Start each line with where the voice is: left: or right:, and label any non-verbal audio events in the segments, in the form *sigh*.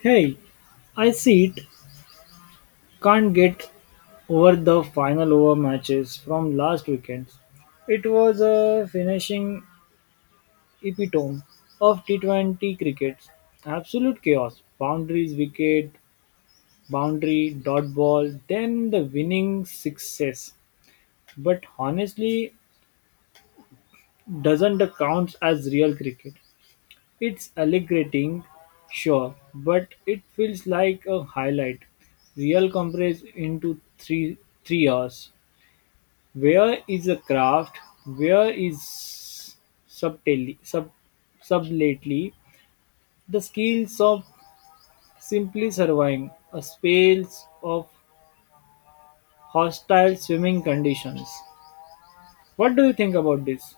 left: Hey, I see it. Can't get over the final over matches from last weekend. It was a finishing epitome of T20 cricket. Absolute chaos. Boundaries, wicket, boundary, dot ball, then the winning success. But honestly, doesn't count as real cricket. It's alleviating, sure, but it feels like a highlight. Real compress into three hours. Where is the craft? Where is subtly, sub, subtly the skills of simply surviving a space of hostile swimming conditions? What do you think about this?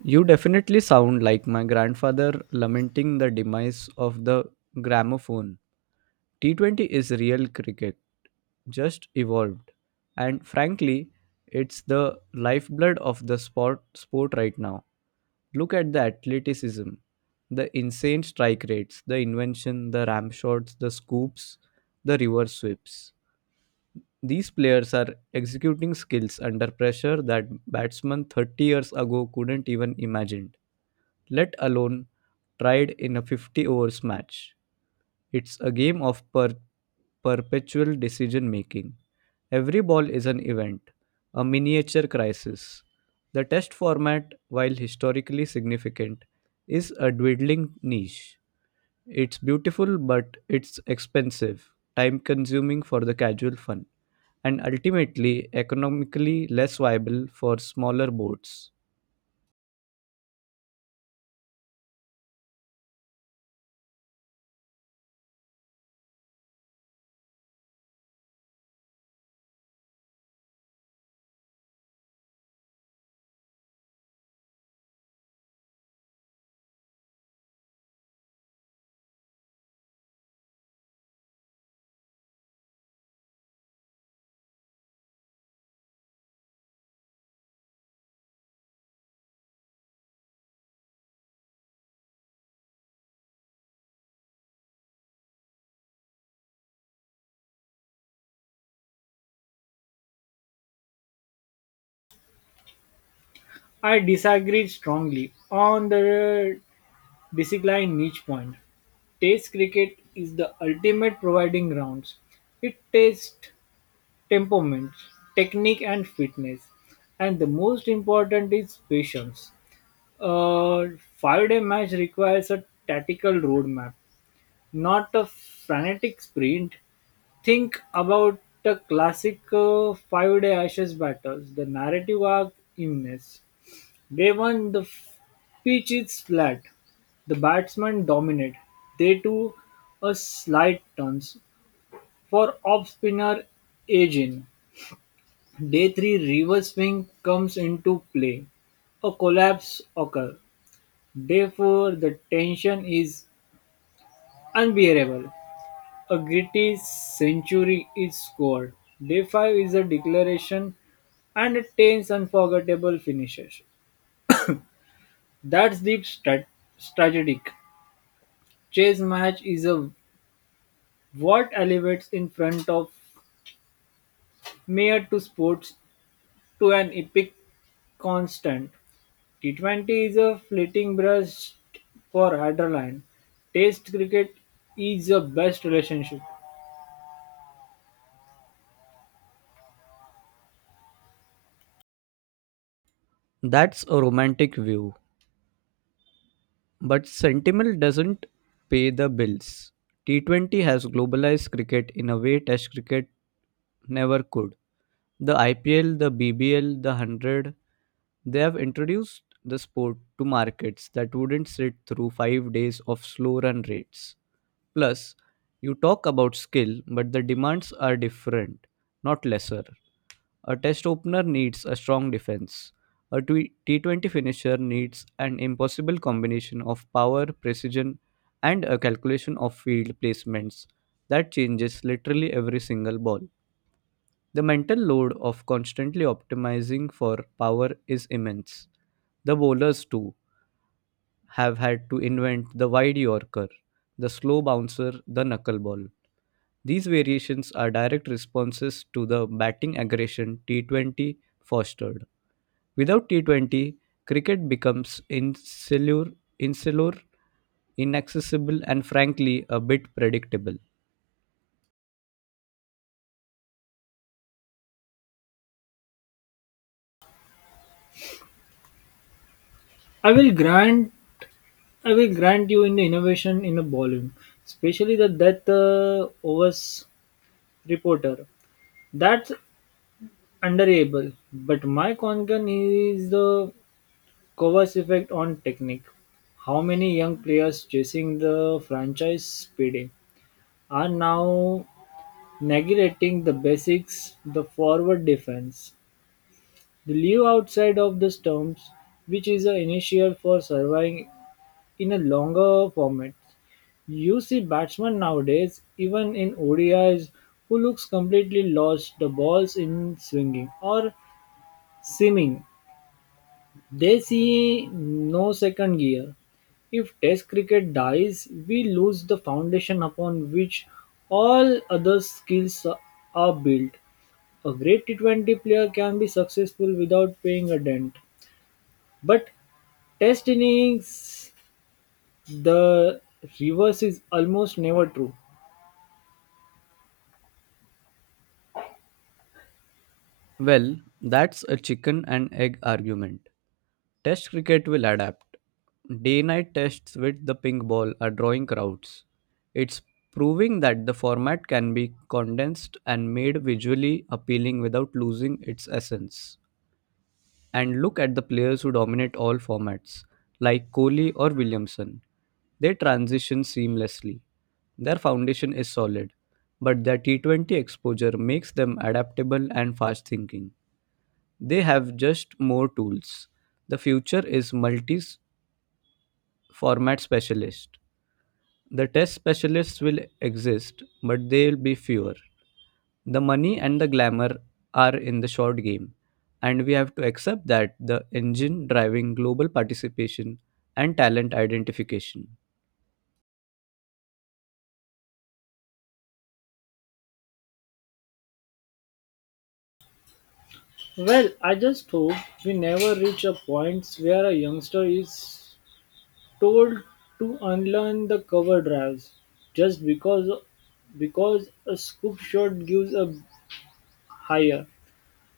right: You definitely sound like my grandfather lamenting the demise of the gramophone. T20 is real cricket, just evolved. And frankly, it's the lifeblood of the sport right now. Look at the athleticism, the insane strike rates, the invention, the ramp shots, the scoops, the reverse sweeps. These players are executing skills under pressure that batsmen 30 years ago couldn't even imagine let alone tried in a 50 overs match. It's a game of perpetual decision making. Every ball is an event, a miniature crisis. The test format, while historically significant, is a dwindling niche. It's beautiful, but it's expensive, time consuming for the casual fun, and ultimately economically less viable for smaller boats.
left: I disagree strongly on the basically, niche point. Test cricket is the ultimate providing grounds. It tests temperament, technique, and fitness. And the most important is patience. A 5 day match requires a tactical roadmap, not a frantic sprint. Think about the classic 5 day Ashes battles. The narrative arc immense. They won the f- Pitch is flat. The batsmen dominate. They to a slight turns for off spinner Ajin. Day three reverse swing comes into play. A collapse occurs. Day four the tension is unbearable. A gritty century is scored. Day five is a declaration and a tense unforgettable finishes. That's deep strat- strategic. Chess match is a what elevates in front of mere to sports to an epic constant. T20 is a fleeting brush for Adrenaline. Test cricket is the best relationship.
right: That's a romantic view, but Sentinel doesn't pay the bills. T20 has globalized cricket in a way Test cricket never could. The IPL, the BBL, the 100, they have introduced the sport to markets that wouldn't sit through 5 days of slow run rates. Plus, you talk about skill, but the demands are different, not lesser. A test opener needs a strong defense. A T20 finisher needs an impossible combination of power, precision, and a calculation of field placements that changes literally every single ball. The mental load of constantly optimizing for power is immense. The bowlers, too, have had to invent the wide yorker, the slow bouncer, the knuckleball. These variations are direct responses to the batting aggression T20 fostered. Without T20, cricket becomes insular, inaccessible, and frankly, a bit predictable.
left: I will grant I will grant you in the innovation in a bowling, especially the death overs reporter. That's underable. But my concern is the Kovacs' effect on technique. How many young players chasing the franchise payday are now neglecting the basics, the forward defense. They live outside of the stumps, which is an initial for surviving in a longer format. You see batsmen nowadays, even in ODIs, who looks completely lost the balls in swinging or seeming. They see no second gear. If Test cricket dies, we lose the foundation upon which all other skills are built. A great T20 player can be successful without paying a dent. But Test innings, the reverse is almost never true.
right: Well, that's a chicken and egg argument. Test cricket will adapt. Day night tests with the pink ball are drawing crowds. It's proving that the format can be condensed and made visually appealing without losing its essence. And look at the players who dominate all formats, like Kohli or Williamson. They transition seamlessly. Their foundation is solid, but their T20 exposure makes them adaptable and fast thinking. They have just more tools. The future is multi format specialist. The test specialists will exist, but they'll be fewer. The money and the glamour are in the short game, and we have to accept that the engine driving global participation and talent identification.
left: Well, I just hope we never reach a point where a youngster is told to unlearn the cover drives just because a scoop shot gives a higher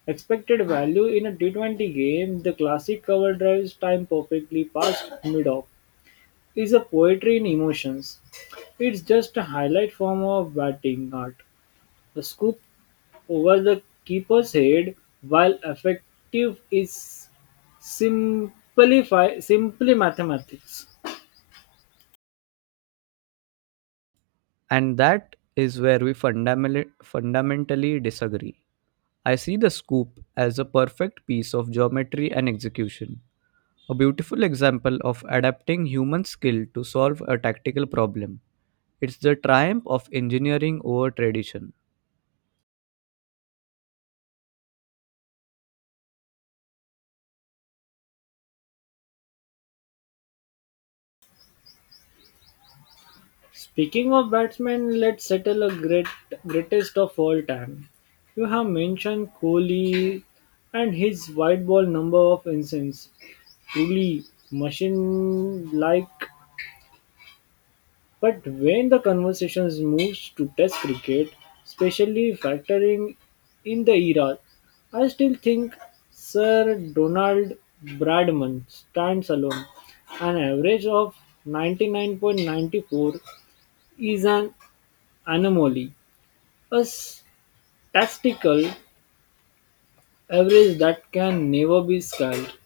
left: expected value in a T20 game. The classic cover drives time perfectly past mid-off is a poetry in emotions. It's just a highlight form of batting art. A scoop over the keeper's head while effective is simply simply mathematics.
right: And that is where we fundamentally disagree. I see the scoop as a perfect piece of geometry and execution, a beautiful example of adapting human skill to solve a tactical problem. It's the triumph of engineering over tradition.
left: Speaking of batsmen, let's settle a greatest of all time. You have mentioned Kohli and his white ball number of innings. Truly machine like. But when the conversation moves to test cricket, especially factoring in the era, I still think Sir Donald Bradman stands alone. An average of 99.94 is an anomaly. A statistical average that can never be scaled.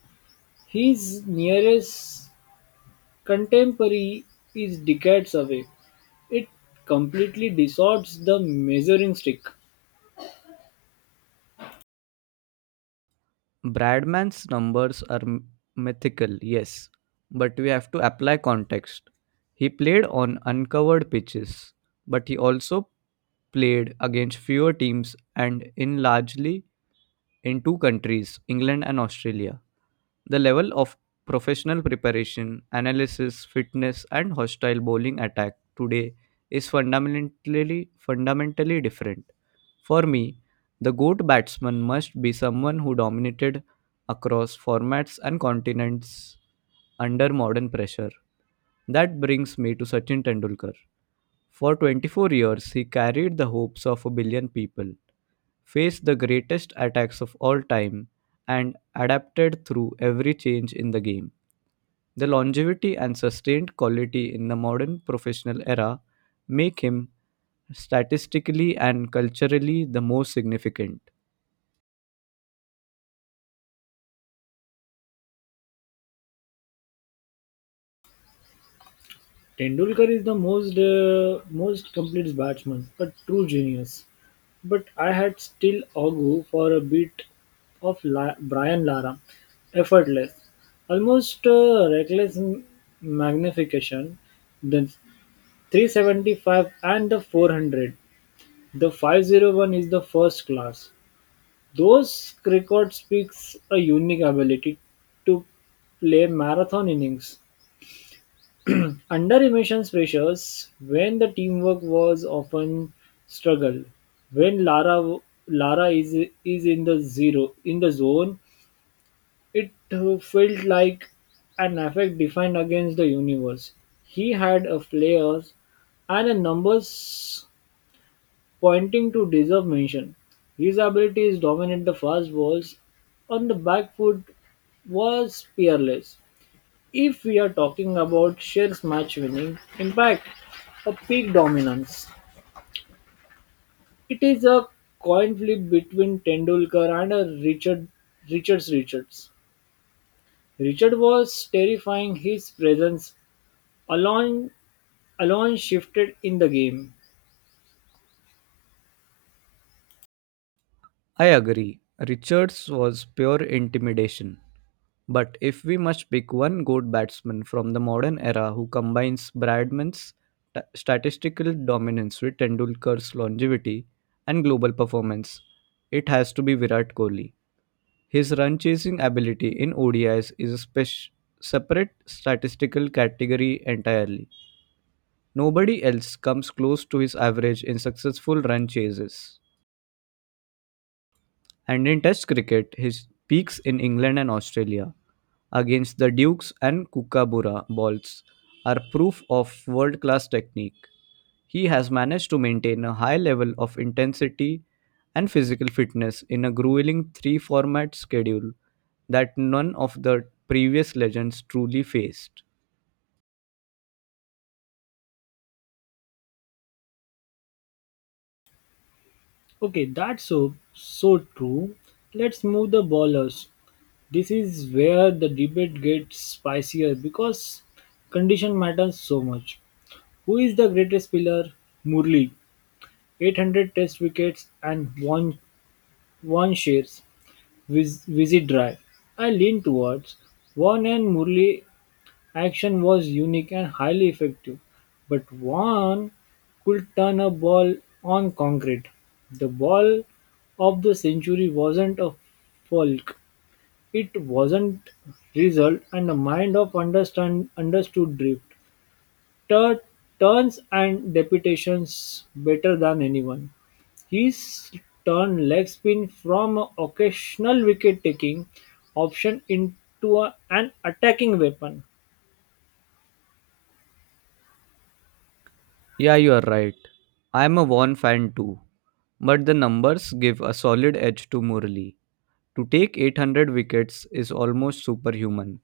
left: His nearest contemporary is decades away. It completely distorts the measuring stick.
right: Bradman's numbers are mythical, yes, but we have to apply context. He played on uncovered pitches, but he also played against fewer teams and in largely in two countries, England and Australia. The level of professional preparation, analysis, fitness, and hostile bowling attack today is fundamentally different. For me, the GOAT batsman must be someone who dominated across formats and continents under modern pressure. That brings me to Sachin Tendulkar. For 24 years, he carried the hopes of a billion people, faced the greatest attacks of all time, and adapted through every change in the game. The longevity and sustained quality in the modern professional era make him statistically and culturally the most significant.
left: Tendulkar is the most complete batsman, a true genius. But I had still argue for a bit of Brian Lara, effortless, almost reckless magnification. Then 375 and the 400. The 501 is the first class. Those record speaks a unique ability to play marathon innings. Under emissions pressures, when the teamwork was often struggle, when Lara Lara is in the zone, it felt like an effect defined against the universe. He had a flair and a numbers pointing to deserve mention, his abilities dominate the fast balls, on the back foot was peerless. If we are talking about Sher's match-winning impact, a peak dominance, it is a coin flip between Tendulkar and a Richards. Richard was terrifying. His presence alone alone shifted in the game.
right: I agree. Richards was pure intimidation. But if we must pick one good batsman from the modern era who combines Bradman's statistical dominance with Tendulkar's longevity and global performance, it has to be Virat Kohli. His run chasing ability in ODIs is a separate statistical category entirely. Nobody else comes close to his average in successful run chases. And in Test cricket, his peaks in England and Australia against the Dukes and Kookaburra balls are proof of world class technique. He has managed to maintain a high level of intensity and physical fitness in a grueling three format schedule that none of the previous legends truly faced.
left: Okay, that's so true. Let's move the ballers. This is where the debate gets spicier because condition matters so much. Who is the greatest pillar? Murli, 800 test wickets and one shares, visit drive. I lean towards one and Murli action was unique and highly effective, but one could turn a ball on concrete. The ball of the century wasn't a folk. It wasn't resolved, and the mind of understand understood Drifter turns and deputations better than anyone. His turned leg spin from an occasional wicket taking option into an attacking weapon.
right: Yeah, you are right. I am a Vaughan fan too, but the numbers give a solid edge to Murli. To take 800 wickets is almost superhuman.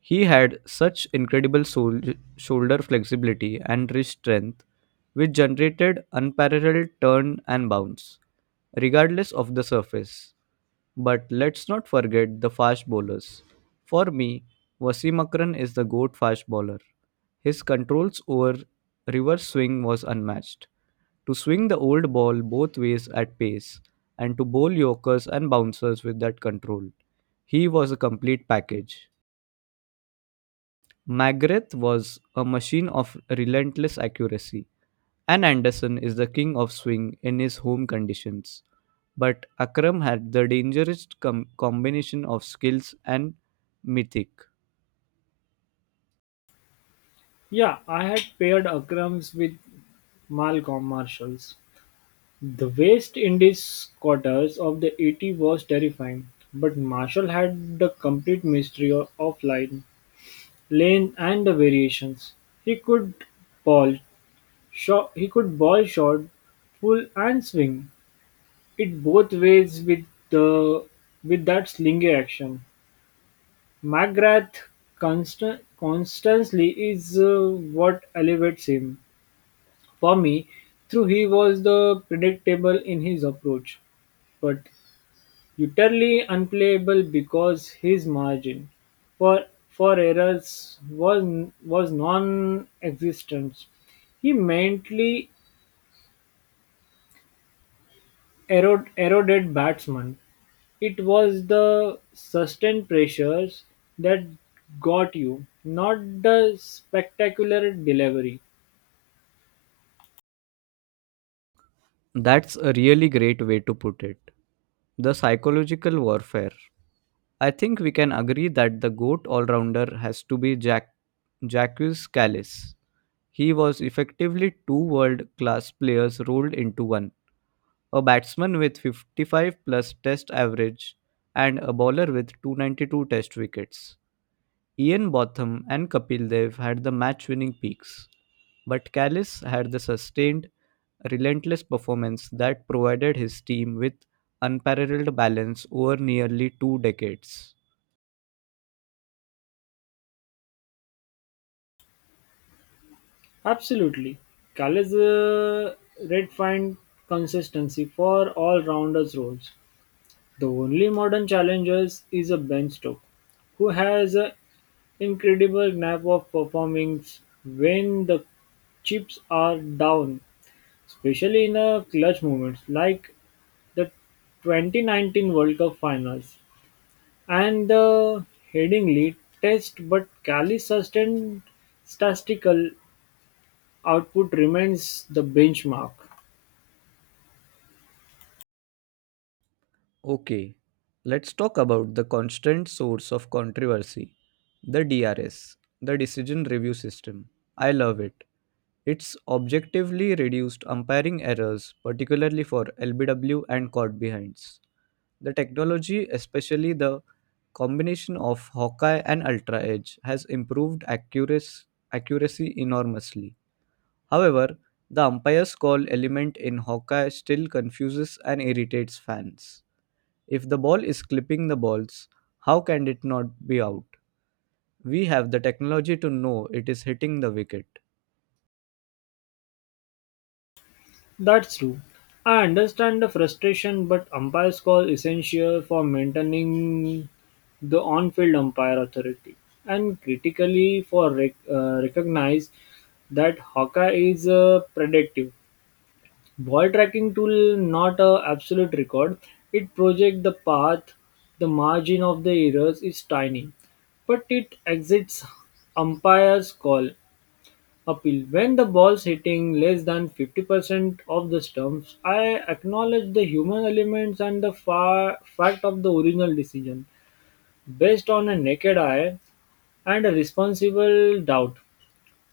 right: He had such incredible shoulder flexibility and wrist strength, which generated unparalleled turn and bounce, regardless of the surface. But let's not forget the fast bowlers. For me, Wasim Akram is the GOAT fast bowler. His controls over reverse swing was unmatched. To swing the old ball both ways at pace and to bowl yorkers and bouncers with that control. He was a complete package. Magrath was a machine of relentless accuracy. And Anderson is the king of swing in his home conditions, but Akram had the dangerous combination of skills and mythic.
left: Yeah, I had paired Akrams with Malcolm Marshalls. The West Indies quarters of the 80 was terrifying, but Marshall had the complete mystery of line lane and the variations. He could ball he could ball shot, pull and swing it both ways with the with that slingy action. McGrath constantly is what elevates him. For me, through he was the predictable in his approach, but utterly unplayable because his margin for errors was non-existent. He mentally eroded batsmen. It was the sustained pressures that got you, not the spectacular delivery.
right: That's a really great way to put it. The psychological warfare. I think we can agree that the GOAT all rounder has to be Jack Jacques Callis. He was effectively two world class players rolled into one. A batsman with 55 plus test average, and a bowler with 292 test wickets. Ian Botham and Kapil Dev had the match winning peaks, but Callis had the sustained, relentless performance that provided his team with unparalleled balance over nearly two decades.
left: Absolutely. Callis redefined consistency for all-rounders roles. The only modern challenger is a Ben Stokes, who has an incredible knack of performing when the chips are down, especially in a clutch moments like the 2019 World Cup finals and the Headingley test, but Cali's sustained statistical output remains the benchmark.
right: Okay, let's talk about the constant source of controversy the DRS, the Decision Review System. I love it. It's objectively reduced umpiring errors, particularly for LBW and caught behinds. The technology, especially the combination of Hawkeye and Ultra Edge, has improved accuracy enormously. However, the umpire's call element in Hawkeye still confuses and irritates fans. If the ball is clipping the balls, how can it not be out? We have the technology to know it is hitting the wicket.
left: That's true. I understand the frustration, but umpire's call essential for maintaining the on-field umpire authority, and critically for recognize that Hawkeye is predictive. Ball tracking tool not a absolute record. It projects the path. The margin of the errors is tiny, but it exits umpire's call appeal. When the ball's hitting less than 50% of the stumps, I acknowledge the human elements and the fact of the original decision, based on a naked eye and a responsible doubt,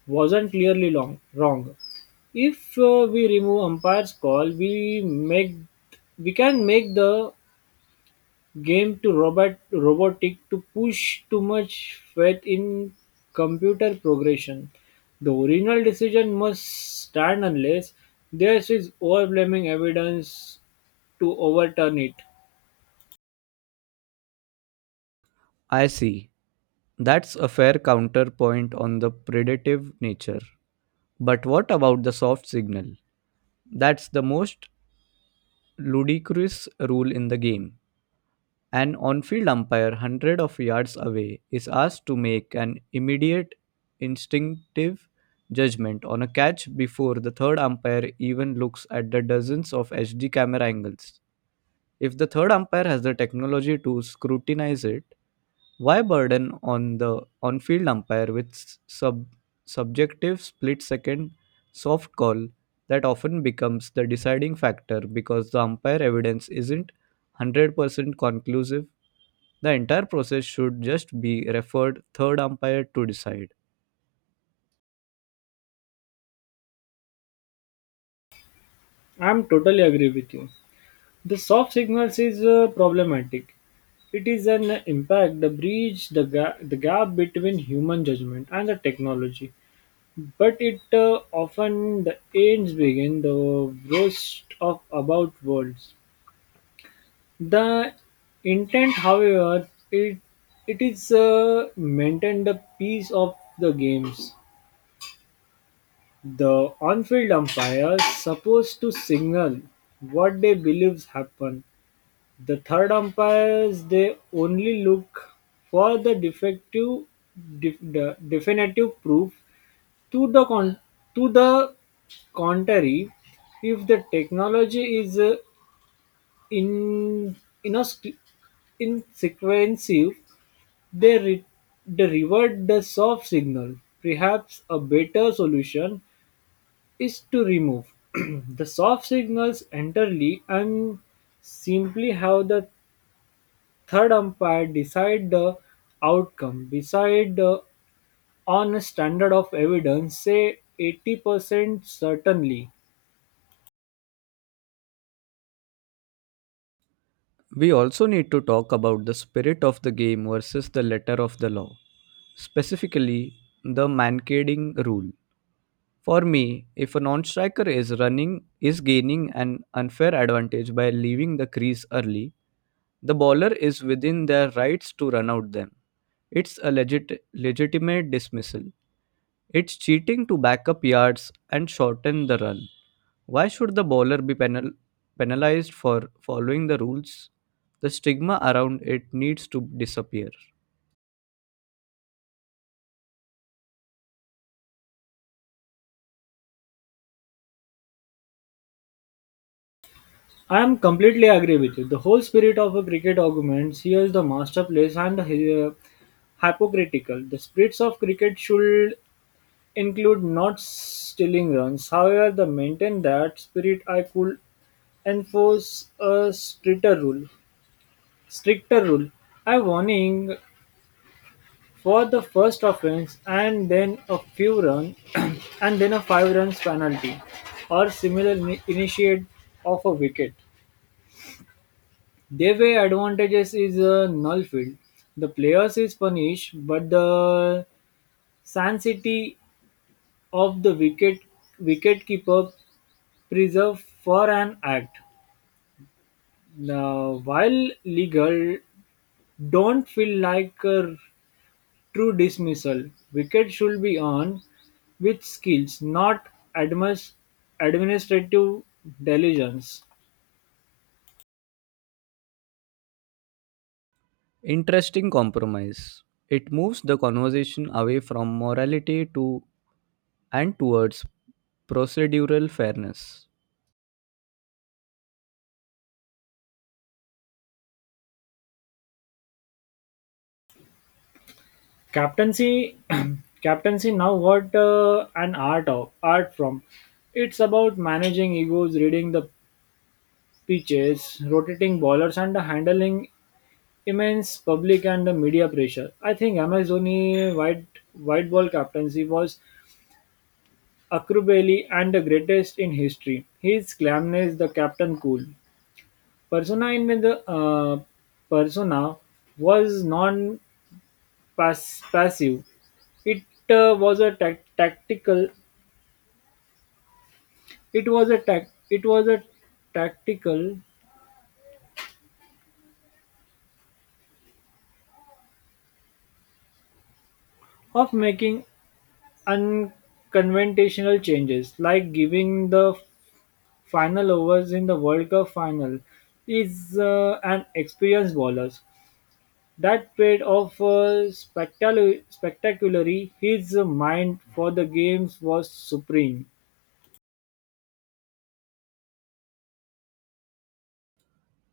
left: wasn't wrong. If we remove umpire's call, we can make the game to robotic to push too much faith in computer progression. The original decision must stand unless there is overwhelming evidence to overturn it.
right: I see. That's a fair counterpoint on the predative nature. But what about the soft signal? That's the most ludicrous rule in the game. An on field umpire 100 of yards away is asked to make an immediate instinctive judgment on a catch before the third umpire even looks at the dozens of HD camera angles. If the third umpire has the technology to scrutinize it, why burden on the on-field umpire with subjective split-second soft call that often becomes the deciding factor because the umpire evidence isn't 100% conclusive? The entire process should just be referred third umpire to decide.
left: I'm totally agree with you. The soft signals is problematic. It is an impact, the breach, the gap between human judgment and the technology. But it often the ends begin the worst of about worlds. The intent, however, it is maintain the peace of the games. The on-field umpire supposed to signal what they believes happen. The third umpires they only look for the the definitive proof to the con, to the contrary. If the technology is in in a st- in sequential They re- derived the soft signal. Perhaps a better solution is to remove *clears throat* the soft signals entirely and simply have the third umpire decide the outcome. Decide on a standard of evidence, say 80% certainly.
right: We also need to talk about the spirit of the game versus the letter of the law, specifically the mancading rule. For me, if a non-striker is running is gaining an unfair advantage by leaving the crease early, the bowler is within their rights to run out them. It's a legitimate dismissal. It's cheating to back up yards and shorten the run. Why should the bowler be penalized for following the rules? The stigma around it needs to disappear.
left: I am completely agree with you. The whole spirit of a cricket argument here is the masterpiece and the hypocritical. The spirits of cricket should include not stealing runs. However, the maintain that spirit I could enforce a stricter rule. Stricter rule. A warning for the first offense and then a few run *clears throat* and then a five runs penalty or similar initiate of a wicket. Their way advantages is a null field. The players is punished, but the sanctity of the wicket keeper preserve for an act, now. While legal, don't feel like a true dismissal. Wicket should be on with skills, not admis- administrative diligence.
right: Interesting compromise. It moves the conversation away from morality to and towards procedural fairness.
left: Captaincy, *clears throat* captaincy now what an art of art from. It's about managing egos, reading the pitches, rotating bowlers, and handling immense public and media pressure. I think MS Dhoni white ball captaincy was acrobatic and the greatest in history. His calmness, the captain cool persona in the persona was non-passive. It was a tac- tactical. It was a tac- It was a tactical of making unconventional changes, like giving the final overs in the World Cup final, is an experienced bowlers. That paid off spectacularly. His mind for the games was supreme.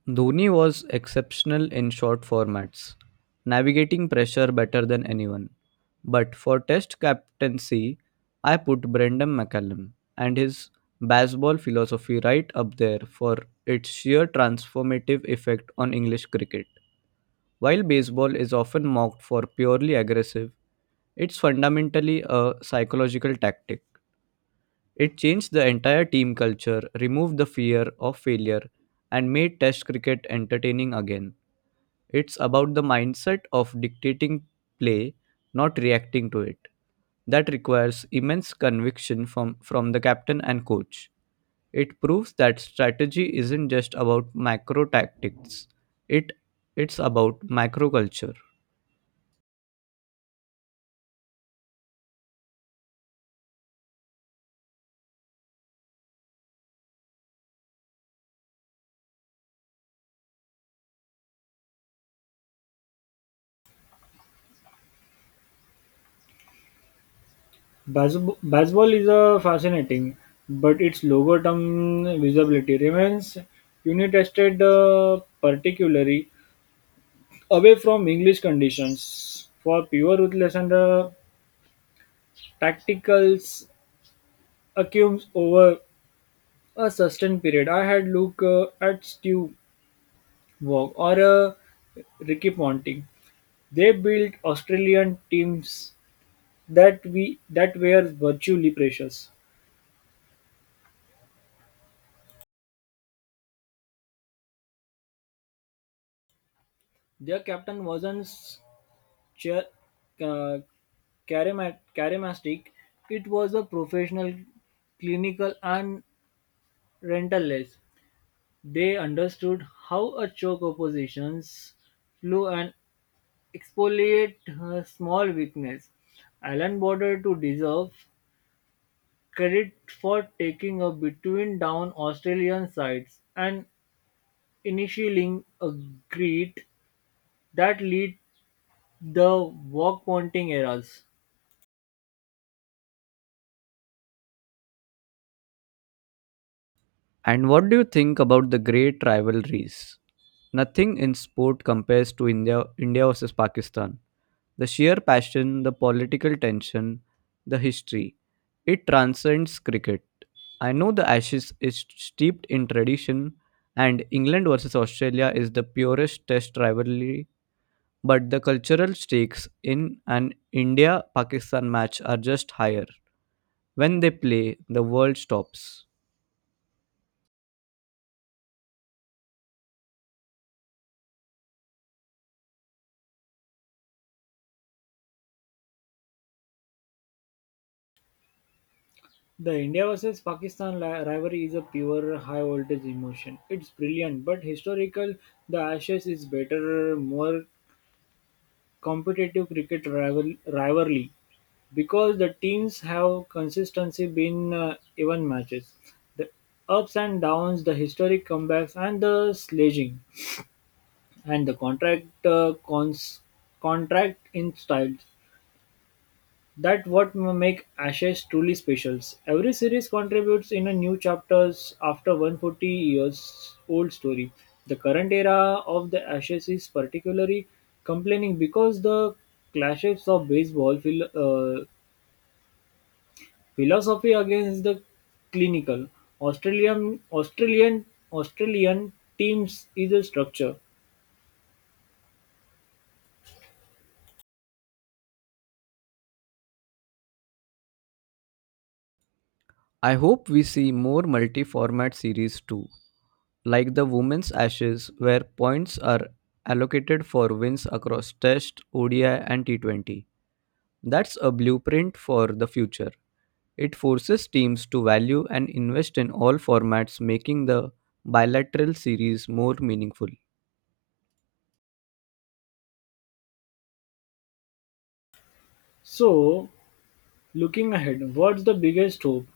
right: Dhoni was exceptional in short formats, navigating pressure better than anyone. But for test captaincy, I put Brendan McCallum and his baseball philosophy right up there for its sheer transformative effect on English cricket. While baseball is often mocked for purely aggressive, it's fundamentally a psychological tactic. It changed the entire team culture, removed the fear of failure, and made Test cricket entertaining again. It's about the mindset of dictating play, not reacting to it. That requires immense conviction from the captain and coach. It proves that strategy isn't just about macro tactics, it, it's about macro culture.
left: Bas- Baseball is fascinating, but its longer term visibility remains unitested, particularly away from English conditions. For pure ruthless and tacticals acquires over a sustained period. I had look at Stu Wong or Ricky Ponting. They built Australian teams that were virtually precious. Their captain wasn't cha- uh, charismatic. It was a professional, clinical, and relentless. They understood how a choke opposition's flow and exfoliate her small weakness. Allan Border to deserve credit for taking a between down Australian sides and initiating a grit that lead the walk pointing eras.
right: And what do you think about the great rivalries? Nothing in sport compares to India versus Pakistan. The sheer passion, the political tension, the history, it transcends cricket. I know the Ashes is steeped in tradition and England versus Australia is the purest test rivalry, but the cultural stakes in an India Pakistan match are just higher. When they play, the world stops.
left: The India versus Pakistan rivalry is a pure high voltage emotion. It's brilliant, but historical, the Ashes is better, more competitive cricket rivalry. Because the teams have consistency been even matches, the ups and downs, the historic comebacks, and the sledging, and the contract in style. That what make Ashes truly special. Every series contributes in a new chapters after 140 years old story. The current era of the Ashes is particularly complaining because the clashes of baseball feel. Philosophy against the clinical Australian Australian Australian teams is a structure.
right: I hope we see more multi format series too, like the women's ashes where points are allocated for wins across test odi and T20. That's a blueprint for the future. It forces teams to value and invest in all formats making the bilateral series more meaningful.
left: So looking ahead, what's the biggest hope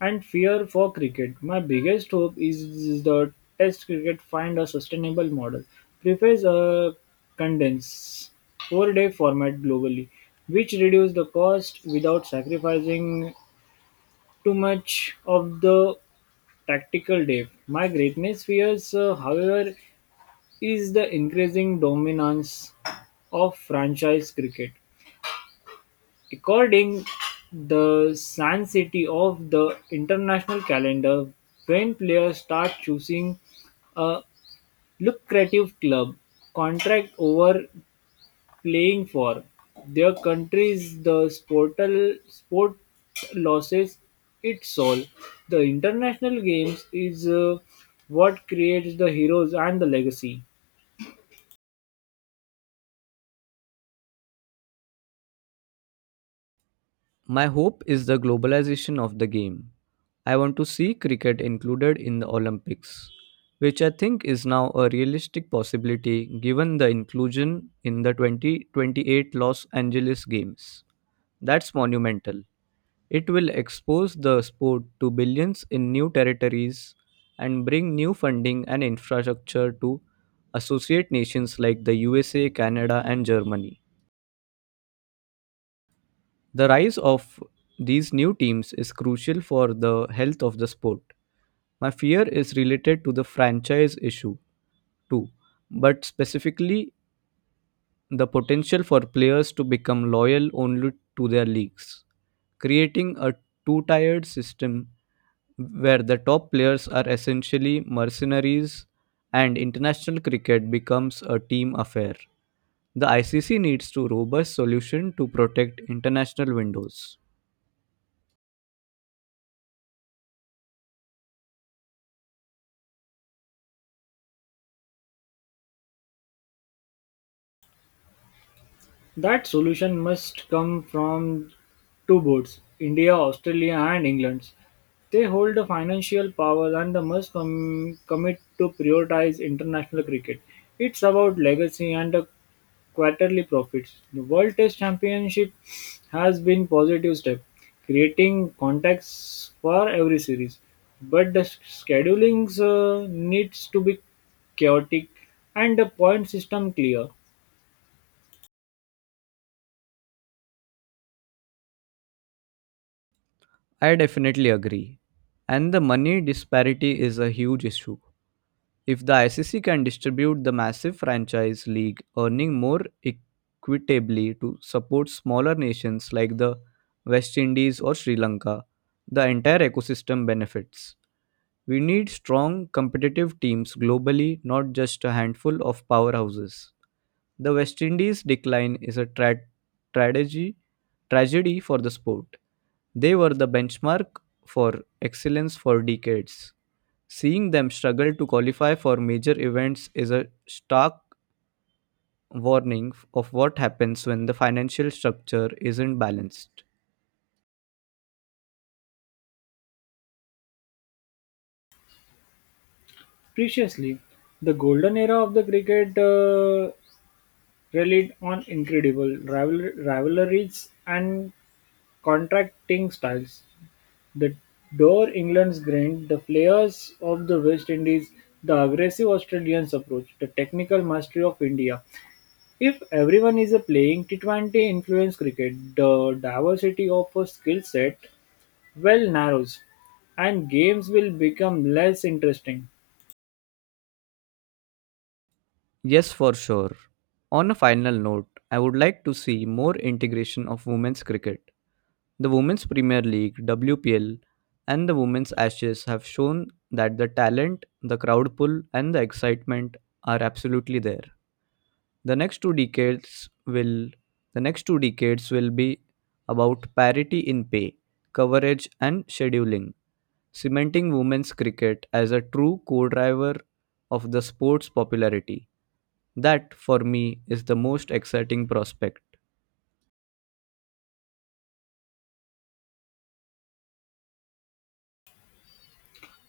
left: and fear for cricket? My biggest hope is the Test cricket find a sustainable model. Prefers a condensed four-day format globally, which reduce the cost without sacrificing too much of the tactical depth. My greatness fears, however, is the increasing dominance of franchise cricket. According the San City of the international calendar, when players start choosing a lucrative club contract over playing for their countries, sport loses its soul. The international games is what creates the heroes and the legacy.
right: My hope is the globalization of the game. I want to see cricket included in the Olympics, which I think is now a realistic possibility given the inclusion in the 2028 Los Angeles Games. That's monumental. It will expose the sport to billions in new territories and bring new funding and infrastructure to associate nations like the USA, Canada, and Germany. The rise of these new teams is crucial for the health of the sport. My fear is related to the franchise issue too, but specifically the potential for players to become loyal only to their leagues. Creating a two tiered system where the top players are essentially mercenaries and international cricket becomes a team affair. The ICC needs to robust solution to protect international windows.
left: That solution must come from two boards, India, Australia, and England. They hold the financial power and they must commit to prioritize international cricket. It's about legacy and the quarterly profits. The World Test Championship has been positive step, creating contacts for every series. But the scheduling needs to be chaotic and the point system clear.
right: I definitely agree. And the money disparity is a huge issue. If the ICC can distribute the massive franchise league earning more equitably to support smaller nations like the West Indies or Sri Lanka, the entire ecosystem benefits. We need strong competitive teams globally, not just a handful of powerhouses. The West Indies decline is a tragedy tragedy for the sport. They were the benchmark for excellence for decades. Seeing them struggle to qualify for major events is a stark warning of what happens when the financial structure isn't balanced.
left: Preciously, the golden era of the cricket relied on incredible rivalries and contracting styles. The dour England's grind, the flares of the West Indies, the aggressive Australians' approach, the technical mastery of India. If everyone is a playing T20 influence cricket, the diversity of a skill set well narrows and games will become less interesting.
right: Yes, for sure. On a final note, I would like to see more integration of women's cricket. The Women's Premier League, WPL, and the Women's Ashes have shown that the talent, the crowd pull, and the excitement are absolutely there. The next two decades will the next two decades will be about parity in pay, coverage and scheduling, cementing women's cricket as a true co-driver of the sport's popularity. That for me is the most exciting prospect.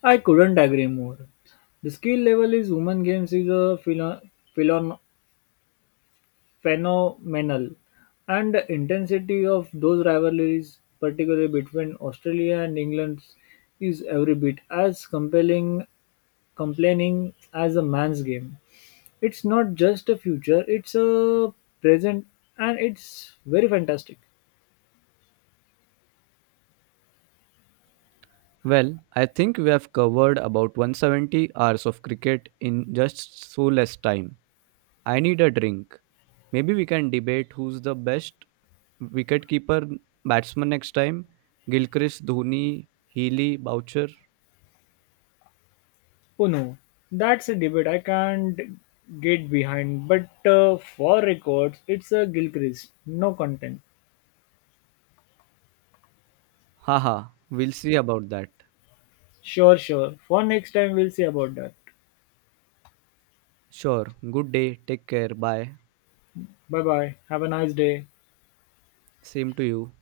left: I couldn't agree more. The skill level is women games is a philo- philon phenomenal, and the intensity of those rivalries, particularly between Australia and England, is every bit as compelling, complaining as a man's game. It's not just a future; it's a present, and it's very fantastic.
right: Well, I think we have covered about 170 hours of cricket in just so less time. I need a drink. Maybe we can debate who's the best wicketkeeper batsman next time. Gilchrist, Dhoni, Healy, Boucher.
left: Oh no, that's a debate I can't get behind. But for records, it's a Gilchrist, no content.
right: Haha, we'll see about that.
left: Sure. For next time, we'll see about that.
right: Sure. Good day. Take care. Bye.
left: Bye bye. Have a nice day.
right: Same to you.